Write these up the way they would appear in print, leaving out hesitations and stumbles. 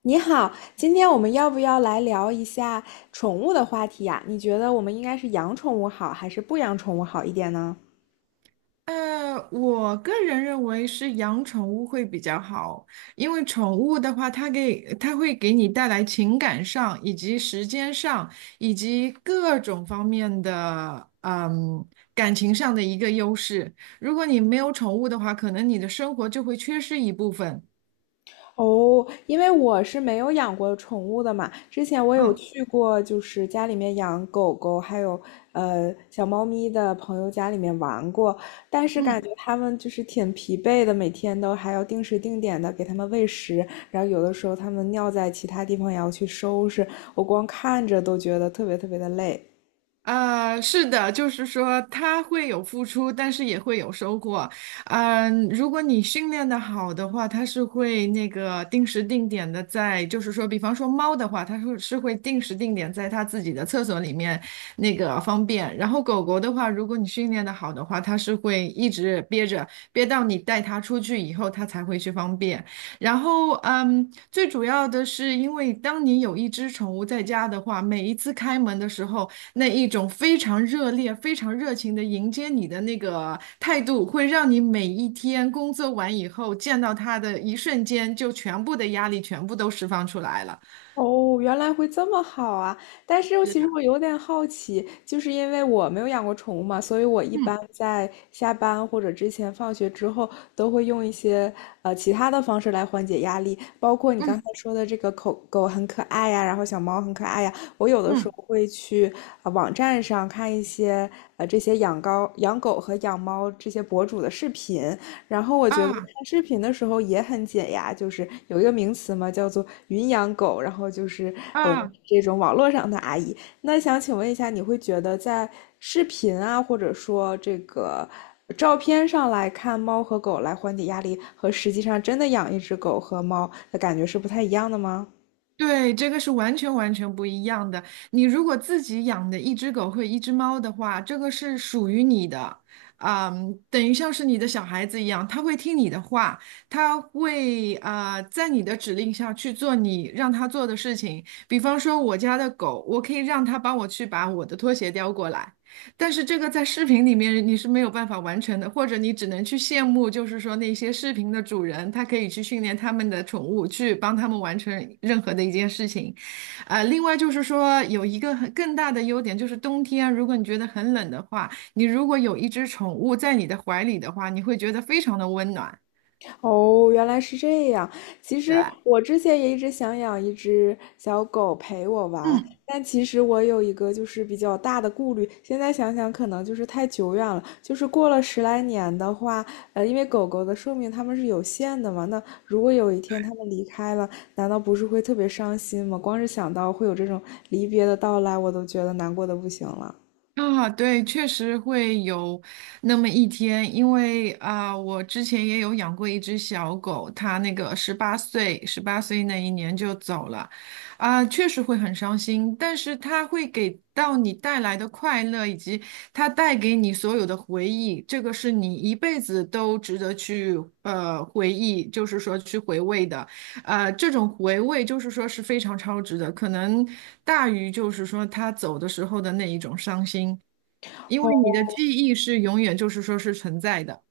你好，今天我们要不要来聊一下宠物的话题呀？你觉得我们应该是养宠物好，还是不养宠物好一点呢？我个人认为是养宠物会比较好，因为宠物的话，它会给你带来情感上，以及时间上，以及各种方面的，感情上的一个优势。如果你没有宠物的话，可能你的生活就会缺失一部分。哦，因为我是没有养过宠物的嘛，之前我有嗯去过，就是家里面养狗狗，还有小猫咪的朋友家里面玩过，但是感嗯。觉它们就是挺疲惫的，每天都还要定时定点的给它们喂食，然后有的时候它们尿在其他地方也要去收拾，我光看着都觉得特别特别的累。是的，就是说它会有付出，但是也会有收获。如果你训练的好的话，它是会那个定时定点的在，就是说，比方说猫的话，它是会定时定点在它自己的厕所里面那个方便。然后狗狗的话，如果你训练的好的话，它是会一直憋着，憋到你带它出去以后，它才会去方便。然后，最主要的是，因为当你有一只宠物在家的话，每一次开门的时候，那一种非常热烈、非常热情的迎接你的那个态度，会让你每一天工作完以后见到他的一瞬间，就全部的压力全部都释放出来了。哦，原来会这么好啊！但是是其实的，我有点好奇，就是因为我没有养过宠物嘛，所以我一嗯般在下班或者之前放学之后，都会用一些其他的方式来缓解压力，包括你刚才嗯说的这个狗狗很可爱呀，然后小猫很可爱呀，我有的时候嗯，会去网站上看一些这些养高养狗和养猫这些博主的视频，然后我觉得啊看视频的时候也很解压，就是有一个名词嘛，叫做“云养狗”，然后就是我们啊。这种网络上的阿姨。那想请问一下，你会觉得在视频啊，或者说这个照片上来看猫和狗来缓解压力，和实际上真的养一只狗和猫的感觉是不太一样的吗？对，这个是完全完全不一样的。你如果自己养的一只狗或一只猫的话，这个是属于你的，啊，等于像是你的小孩子一样，它会听你的话，它会在你的指令下去做你让它做的事情。比方说我家的狗，我可以让它帮我去把我的拖鞋叼过来，但是这个在视频里面你是没有办法完成的，或者你只能去羡慕，就是说那些视频的主人，他可以去训练他们的宠物，去帮他们完成任何的一件事情。另外就是说有一个很更大的优点，就是冬天啊如果你觉得很冷的话，你如果有一只宠物在你的怀里的话，你会觉得非常的温暖，哦，原来是这样。其对实吧？我之前也一直想养一只小狗陪我玩，嗯。但其实我有一个就是比较大的顾虑。现在想想，可能就是太久远了。就是过了十来年的话，因为狗狗的寿命它们是有限的嘛，那如果有一天它们离开了，难道不是会特别伤心吗？光是想到会有这种离别的到来，我都觉得难过的不行了。啊，对，确实会有那么一天，因为啊，我之前也有养过一只小狗，它那个十八岁那一年就走了，啊，确实会很伤心，但是它会给到你带来的快乐，以及它带给你所有的回忆，这个是你一辈子都值得去回忆，就是说去回味的。这种回味就是说是非常超值的，可能大于就是说他走的时候的那一种伤心，因为你哦，的记忆是永远就是说是存在的。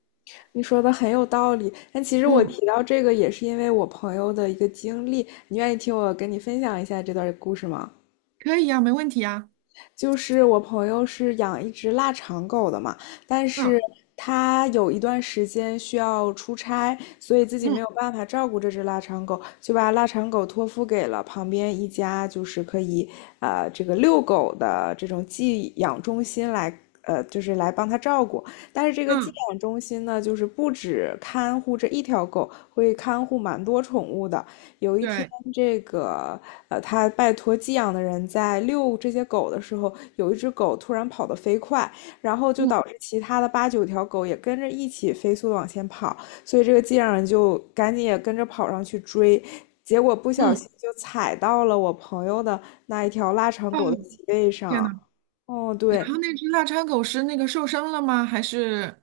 你说的很有道理，但其实我嗯，提到这个也是因为我朋友的一个经历。你愿意听我跟你分享一下这段故事吗？可以呀、没问题呀。就是我朋友是养一只腊肠狗的嘛，但嗯是他有一段时间需要出差，所以自己没嗯有办法照顾这只腊肠狗，就把腊肠狗托付给了旁边一家就是可以这个遛狗的这种寄养中心来。就是来帮他照顾，但是这个寄嗯，养中心呢，就是不止看护这一条狗，会看护蛮多宠物的，有一天，对，这个他拜托寄养的人在遛这些狗的时候，有一只狗突然跑得飞快，然后就嗯导致其他的八九条狗也跟着一起飞速的往前跑，所以这个寄养人就赶紧也跟着跑上去追，结果不小嗯，心就踩到了我朋友的那一条腊肠哦，狗的脊背天上。呐，哦，然对，后那只腊肠狗是那个受伤了吗？还是？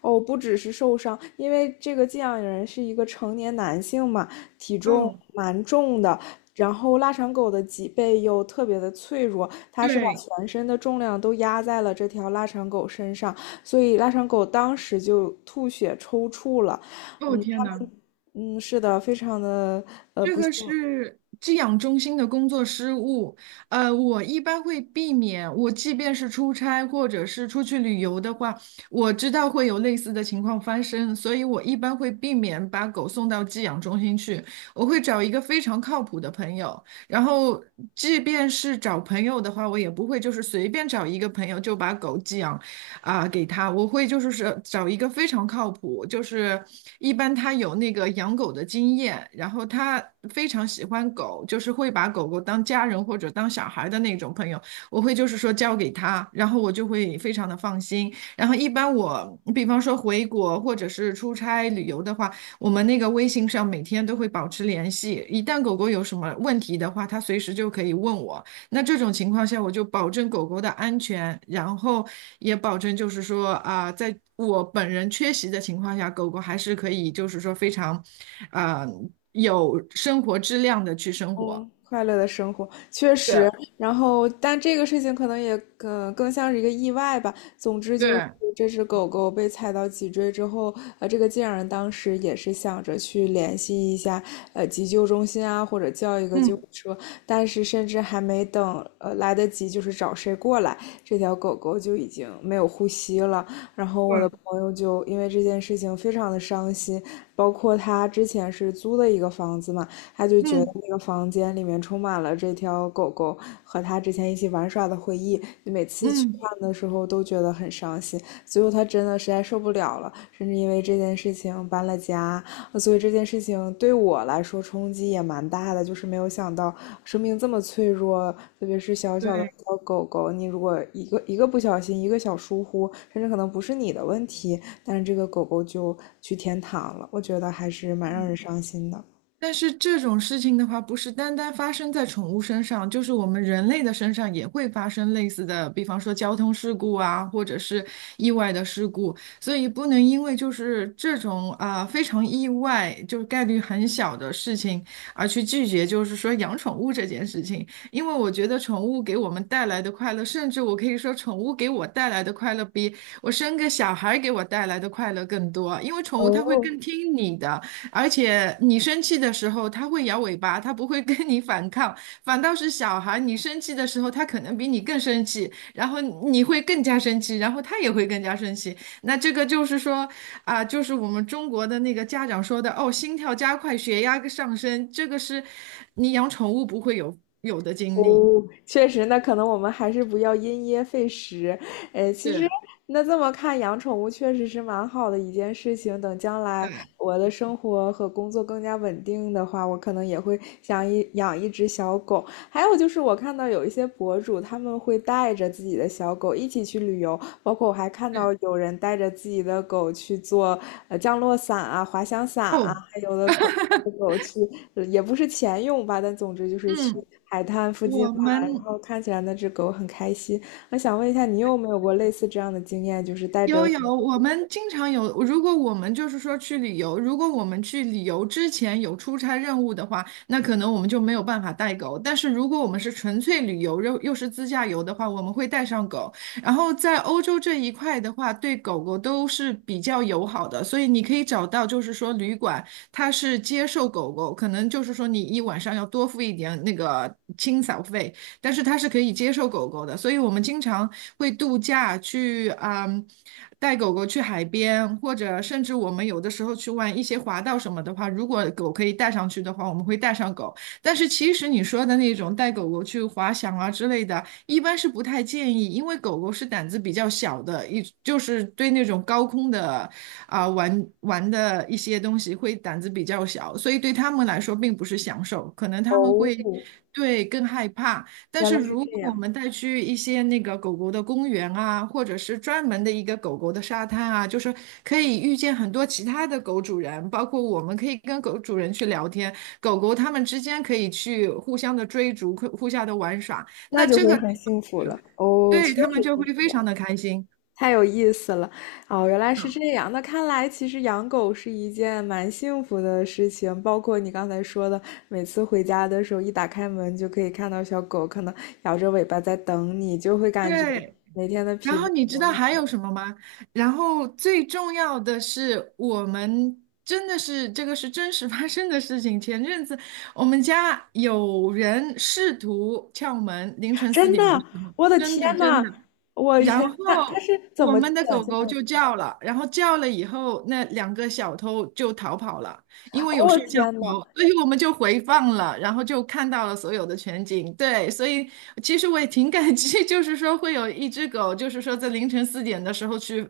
哦，不只是受伤，因为这个寄养人是一个成年男性嘛，体重哦，蛮重的，然后腊肠狗的脊背又特别的脆弱，它是把对，全身的重量都压在了这条腊肠狗身上，所以腊肠狗当时就吐血抽搐了。哦嗯，天它们呐。嗯，是的，非常的这不幸。个是寄养中心的工作失误，我一般会避免，我即便是出差或者是出去旅游的话，我知道会有类似的情况发生，所以我一般会避免把狗送到寄养中心去，我会找一个非常靠谱的朋友，然后即便是找朋友的话，我也不会就是随便找一个朋友就把狗寄养给他，我会就是找一个非常靠谱，就是一般他有那个养狗的经验，然后他非常喜欢狗，就是会把狗狗当家人或者当小孩的那种朋友，我会就是说交给他，然后我就会非常的放心。然后一般我比方说回国或者是出差旅游的话，我们那个微信上每天都会保持联系，一旦狗狗有什么问题的话，他随时就可以问我。那这种情况下，我就保证狗狗的安全，然后也保证就是说在我本人缺席的情况下，狗狗还是可以就是说非常，啊、有生活质量的去生活。嗯，快乐的生活确实，对然后但这个事情可能也更像是一个意外吧。总之就是对，这只狗狗被踩到脊椎之后，这个竟然当时也是想着去联系一下急救中心啊，或者叫一个救嗯，护车，但是甚至还没等来得及就是找谁过来，这条狗狗就已经没有呼吸了。然后我的对，朋友就因为这件事情非常的伤心，包括他之前是租的一个房子嘛。他就觉得嗯那个房间里面充满了这条狗狗和他之前一起玩耍的回忆，你每次去嗯，看的时候都觉得很伤心。最后他真的实在受不了了，甚至因为这件事情搬了家。所以这件事情对我来说冲击也蛮大的，就是没有想到生命这么脆弱，特别是小小的对。小狗狗，你如果一个不小心，一个小疏忽，甚至可能不是你的问题，但是这个狗狗就去天堂了，我觉得还是蛮让人伤心的。但是这种事情的话，不是单单发生在宠物身上，就是我们人类的身上也会发生类似的，比方说交通事故啊，或者是意外的事故。所以不能因为就是这种非常意外，就是概率很小的事情而去拒绝，就是说养宠物这件事情。因为我觉得宠物给我们带来的快乐，甚至我可以说宠物给我带来的快乐比我生个小孩给我带来的快乐更多，因为宠物它会哦，更听你的。而且你生气的时候，它会摇尾巴，它不会跟你反抗，反倒是小孩，你生气的时候，他可能比你更生气，然后你会更加生气，然后他也会更加生气。那这个就是说，就是我们中国的那个家长说的，哦，心跳加快，血压上升，这个是你养宠物不会有的经历。哦，确实，那可能我们还是不要因噎废食。诶，其实是，那这么看，养宠物确实是蛮好的一件事情。等将来对，我的生活和工作更加稳定的话，我可能也会想一养一只小狗。还有就是，我看到有一些博主他们会带着自己的小狗一起去旅游，包括我还看是，到有人带着自己的狗去做降落伞啊、滑翔伞啊，哦，还有的狗。狗去也不是钱用吧，但总之就是去嗯，海滩附近我玩，然们。后看起来那只狗很开心。我想问一下，你有没有过类似这样的经验，就是带着有有，我们经常有。如果我们就是说去旅游，如果我们去旅游之前有出差任务的话，那可能我们就没有办法带狗。但是如果我们是纯粹旅游，又是自驾游的话，我们会带上狗。然后在欧洲这一块的话，对狗狗都是比较友好的，所以你可以找到就是说旅馆它是接受狗狗，可能就是说你一晚上要多付一点那个清扫费。但是它是可以接受狗狗的，所以我们经常会度假去带狗狗去海边，或者甚至我们有的时候去玩一些滑道什么的话，如果狗可以带上去的话，我们会带上狗。但是其实你说的那种带狗狗去滑翔啊之类的，一般是不太建议，因为狗狗是胆子比较小的，就是对那种高空的玩玩的一些东西会胆子比较小，所以对它们来说并不是享受，可能它们哦，会对更害怕。但原是来是如这果我样，们带去一些那个狗狗的公园啊，或者是专门的一个狗狗的沙滩啊，就是可以遇见很多其他的狗主人，包括我们可以跟狗主人去聊天，狗狗它们之间可以去互相的追逐，互相的玩耍，那那就这会个很幸福了。哦，对确他们实就是会这非常样，的开心。太有意思了。哦，原来是这样。那看来其实养狗是一件蛮幸福的事情，包括你刚才说的，每次回家的时候一打开门就可以看到小狗，可能摇着尾巴在等你，就会感觉对，每天的然疲惫后你知道还都有什么吗？然后最重要的是，我们真的是这个是真实发生的事情。前阵子我们家有人试图撬门，凌晨四真的，点的时候，我的真的天真呐，的。我的然天，他后是怎我么卷们的狗进狗来的？就叫了，然后叫了以后，那两个小偷就逃跑了，因为哦，有我摄天像呐，头，所以我们就回放了，然后就看到了所有的全景。对，所以其实我也挺感激，就是说会有一只狗，就是说在凌晨四点的时候去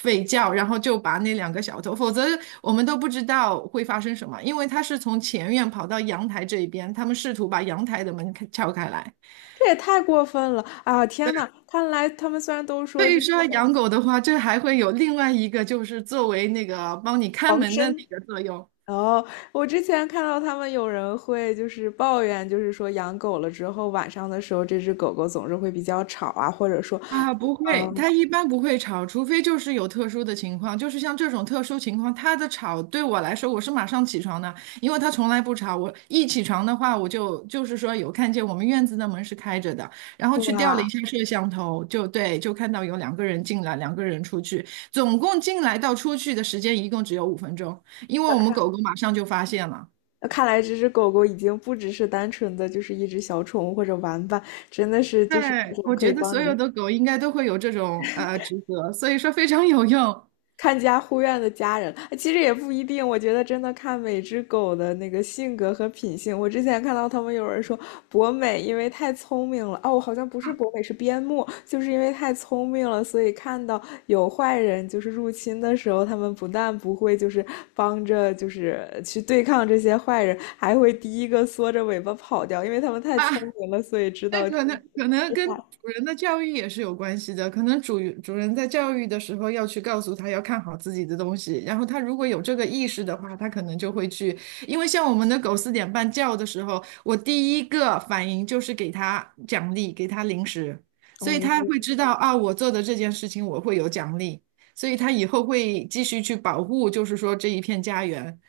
吠叫，然后就把那两个小偷，否则我们都不知道会发生什么，因为它是从前院跑到阳台这一边，他们试图把阳台的门撬开来。这也太过分了啊！天呐，看来他们虽然都所说以就是说养狗的话，这还会有另外一个，就是作为那个帮你看防门的那身，个作用哦，我之前看到他们有人会就是抱怨，就是说养狗了之后晚上的时候，这只狗狗总是会比较吵啊，或者说，啊。不会，它一般不会吵，除非就是有特殊的情况，就是像这种特殊情况，它的吵对我来说，我是马上起床的，因为它从来不吵。我一起床的话，我就是说有看见我们院子的门是开着的，然后去调了一哇。下摄像头，就对，就看到有两个人进来，两个人出去，总共进来到出去的时间一共只有5分钟，因为我们狗狗马上就发现了。那看来这只狗狗已经不只是单纯的就是一只小宠物或者玩伴，真的是就是对，那种我可以觉得帮所有你的狗应该都会有这种职责，所以说非常有用看家护院的家人，其实也不一定。我觉得真的看每只狗的那个性格和品性。我之前看到他们有人说博美因为太聪明了，哦，好像不是博美，是边牧，就是因为太聪明了，所以看到有坏人就是入侵的时候，他们不但不会就是帮着就是去对抗这些坏人，还会第一个缩着尾巴跑掉，因为他们太啊。聪明了，所以知那道去可能跟害。主人的教育也是有关系的，可能主人在教育的时候要去告诉他要看好自己的东西，然后他如果有这个意识的话，他可能就会去。因为像我们的狗4点半叫的时候，我第一个反应就是给它奖励，给它零食，所以它哦。会知道啊，我做的这件事情我会有奖励。所以它以后会继续去保护，就是说这一片家园。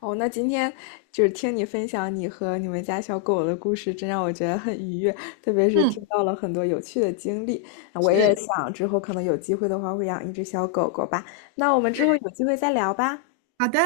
哦，那今天就是听你分享你和你们家小狗的故事，真让我觉得很愉悦，特别是听嗯，到了很多有趣的经历。我也是，想之后可能有机会的话会养一只小狗狗吧。那我们之后对，有机会再聊吧。好的。